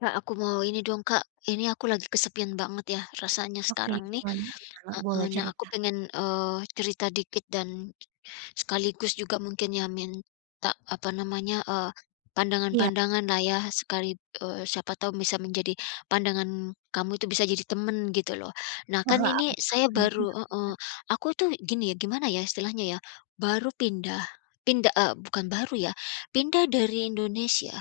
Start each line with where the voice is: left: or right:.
left: Kak, aku mau ini dong Kak, ini aku lagi kesepian banget ya, rasanya
right: Oke,
left: sekarang ini
right: gimana gimana?
left: heeh.
right: Boleh
left: Nah aku
right: cerita.
left: pengen, eee, cerita dikit dan, sekaligus juga mungkin ya minta apa namanya, eee,
right: Iya.
left: pandangan-pandangan lah ya sekali eee, siapa tahu bisa menjadi pandangan kamu itu bisa jadi teman gitu loh. Nah kan
right: Heeh,
left: ini
right: aman
left: saya
right: aman,
left: baru
right: iya iya.
left: heeh, aku tuh gini, gimana ya, istilahnya ya, baru pindah, pinda eee, bukan baru ya, pindah dari Indonesia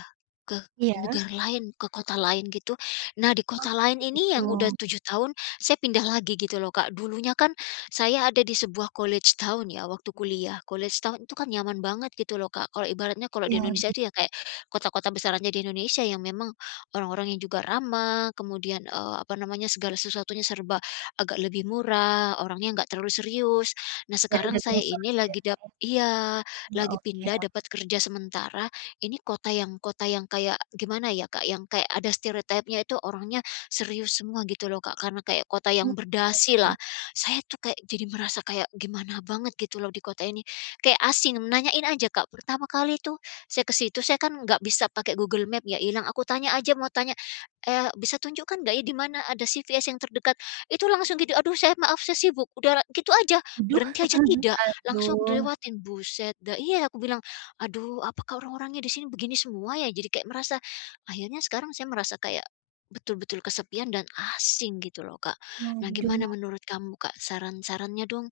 left: ke
right: Iya.
left: negara lain, ke kota lain gitu. Nah di
right: Oh,
left: kota lain ini
right: begitu.
left: yang udah 7 tahun, saya pindah lagi gitu loh Kak. Dulunya kan, saya ada di sebuah college town ya waktu kuliah. Kuliah setahun itu kan nyaman banget gitu loh Kak, kalau ibaratnya kalau di Indonesia
right: Iya.
left: itu ya kayak kota-kota besarannya di Indonesia yang memang, orang-orang yang juga ramah kemudian, eee, apa namanya, segala sesuatunya serba agak lebih murah, orangnya enggak terlalu serius. Nah
right: Kayak
left: sekarang
right: udah
left: saya
right: biasa
left: ini
right: gitu
left: lagi
right: ya Kak
left: dap iya,
right: ya. Wah,
left: lagi
right: oke
left: pindah
right: ok
left: dapat kerja sementara, ini kota yang kota yang kayak gimana ya Kak, yang kayak ada stereotype-nya itu orangnya serius semua gitu loh Kak, karena kayak kota yang
right: Benar
left: berdasi
right: sih.
left: lah. Saya tuh kayak jadi merasa kayak gimana banget gitu loh di kota ini, kayak asing. Nanyain aja Kak, pertama kali tuh saya ke situ, saya kan nggak bisa pakai Google Map ya ilang, aku tanya aja, mau tanya, "Eee, bisa tunjukkan nggak ya, di mana ada CVS yang terdekat?" Itu langsung gitu, "Aduh saya maaf, saya sibuk." Udah gitu aja,
right: Aduh.
left: berhenti aja tidak, langsung
right: Aduh.
left: dilewatin, buset, nggak iya aku bilang, "Aduh apakah orang-orangnya di sini begini semua ya?" Jadi kayak merasa akhirnya sekarang saya merasa kayak betul-betul kesepian dan asing gitu loh Kak. Nah
right: Aduh.
left: gimana menurut kamu Kak, saran-sarannya dong?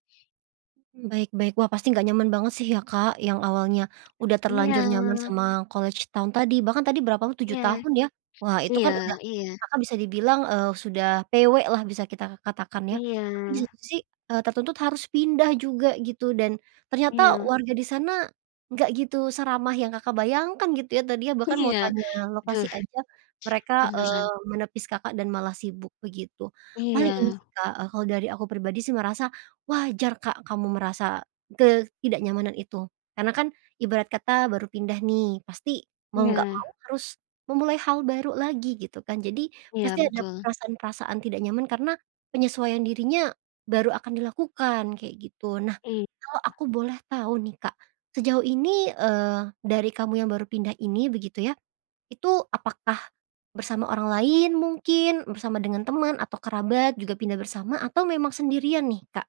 right: Mmm, baik baik. Wah pasti nggak nyaman banget sih ya Kak, yang awalnya udah terlanjur nyaman
left: Iya.
right: sama college town tadi, bahkan tadi berapa t
left: Iya.
right: 7 tahun ya. Wah itu
left: Iya
right: kan udah
left: iya.
right: Kakak bisa dibilang, eee, sudah PW lah bisa kita katakan ya. Tapi di
left: Iya.
right: situ sih, eee, tertuntut harus pindah juga gitu dan, ternyata
left: Iya.
right: warga di sana, nggak gitu seramah yang Kakak bayangkan gitu ya. Tadinya bahkan mau
left: Iya.
right: tanya, lokasi
left: Duh
right: aja, mereka,
left: beneran.
right: eee, menepis Kakak dan malah sibuk begitu. Paling ini
left: Iya.
right: sih Kak, eee, kalau dari aku pribadi sih merasa, wajar Kak kamu merasa ketidaknyamanan itu. Karena kan, ibarat kata baru pindah nih, pasti mau nggak mau
left: Iya.
right: harus memulai hal baru lagi gitu kan jadi,
left: Iya,
right: pasti ada
left: betul.
right: perasaan-perasaan tidak nyaman karena penyesuaian dirinya baru akan dilakukan, kayak gitu. Nah,
left: Iya.
right: kalau aku boleh tahu nih Kak, sejauh ini, eee, dari kamu yang baru pindah ini, begitu ya, itu apakah bersama orang lain mungkin, bersama dengan teman atau kerabat juga pindah bersama atau memang sendirian nih Kak?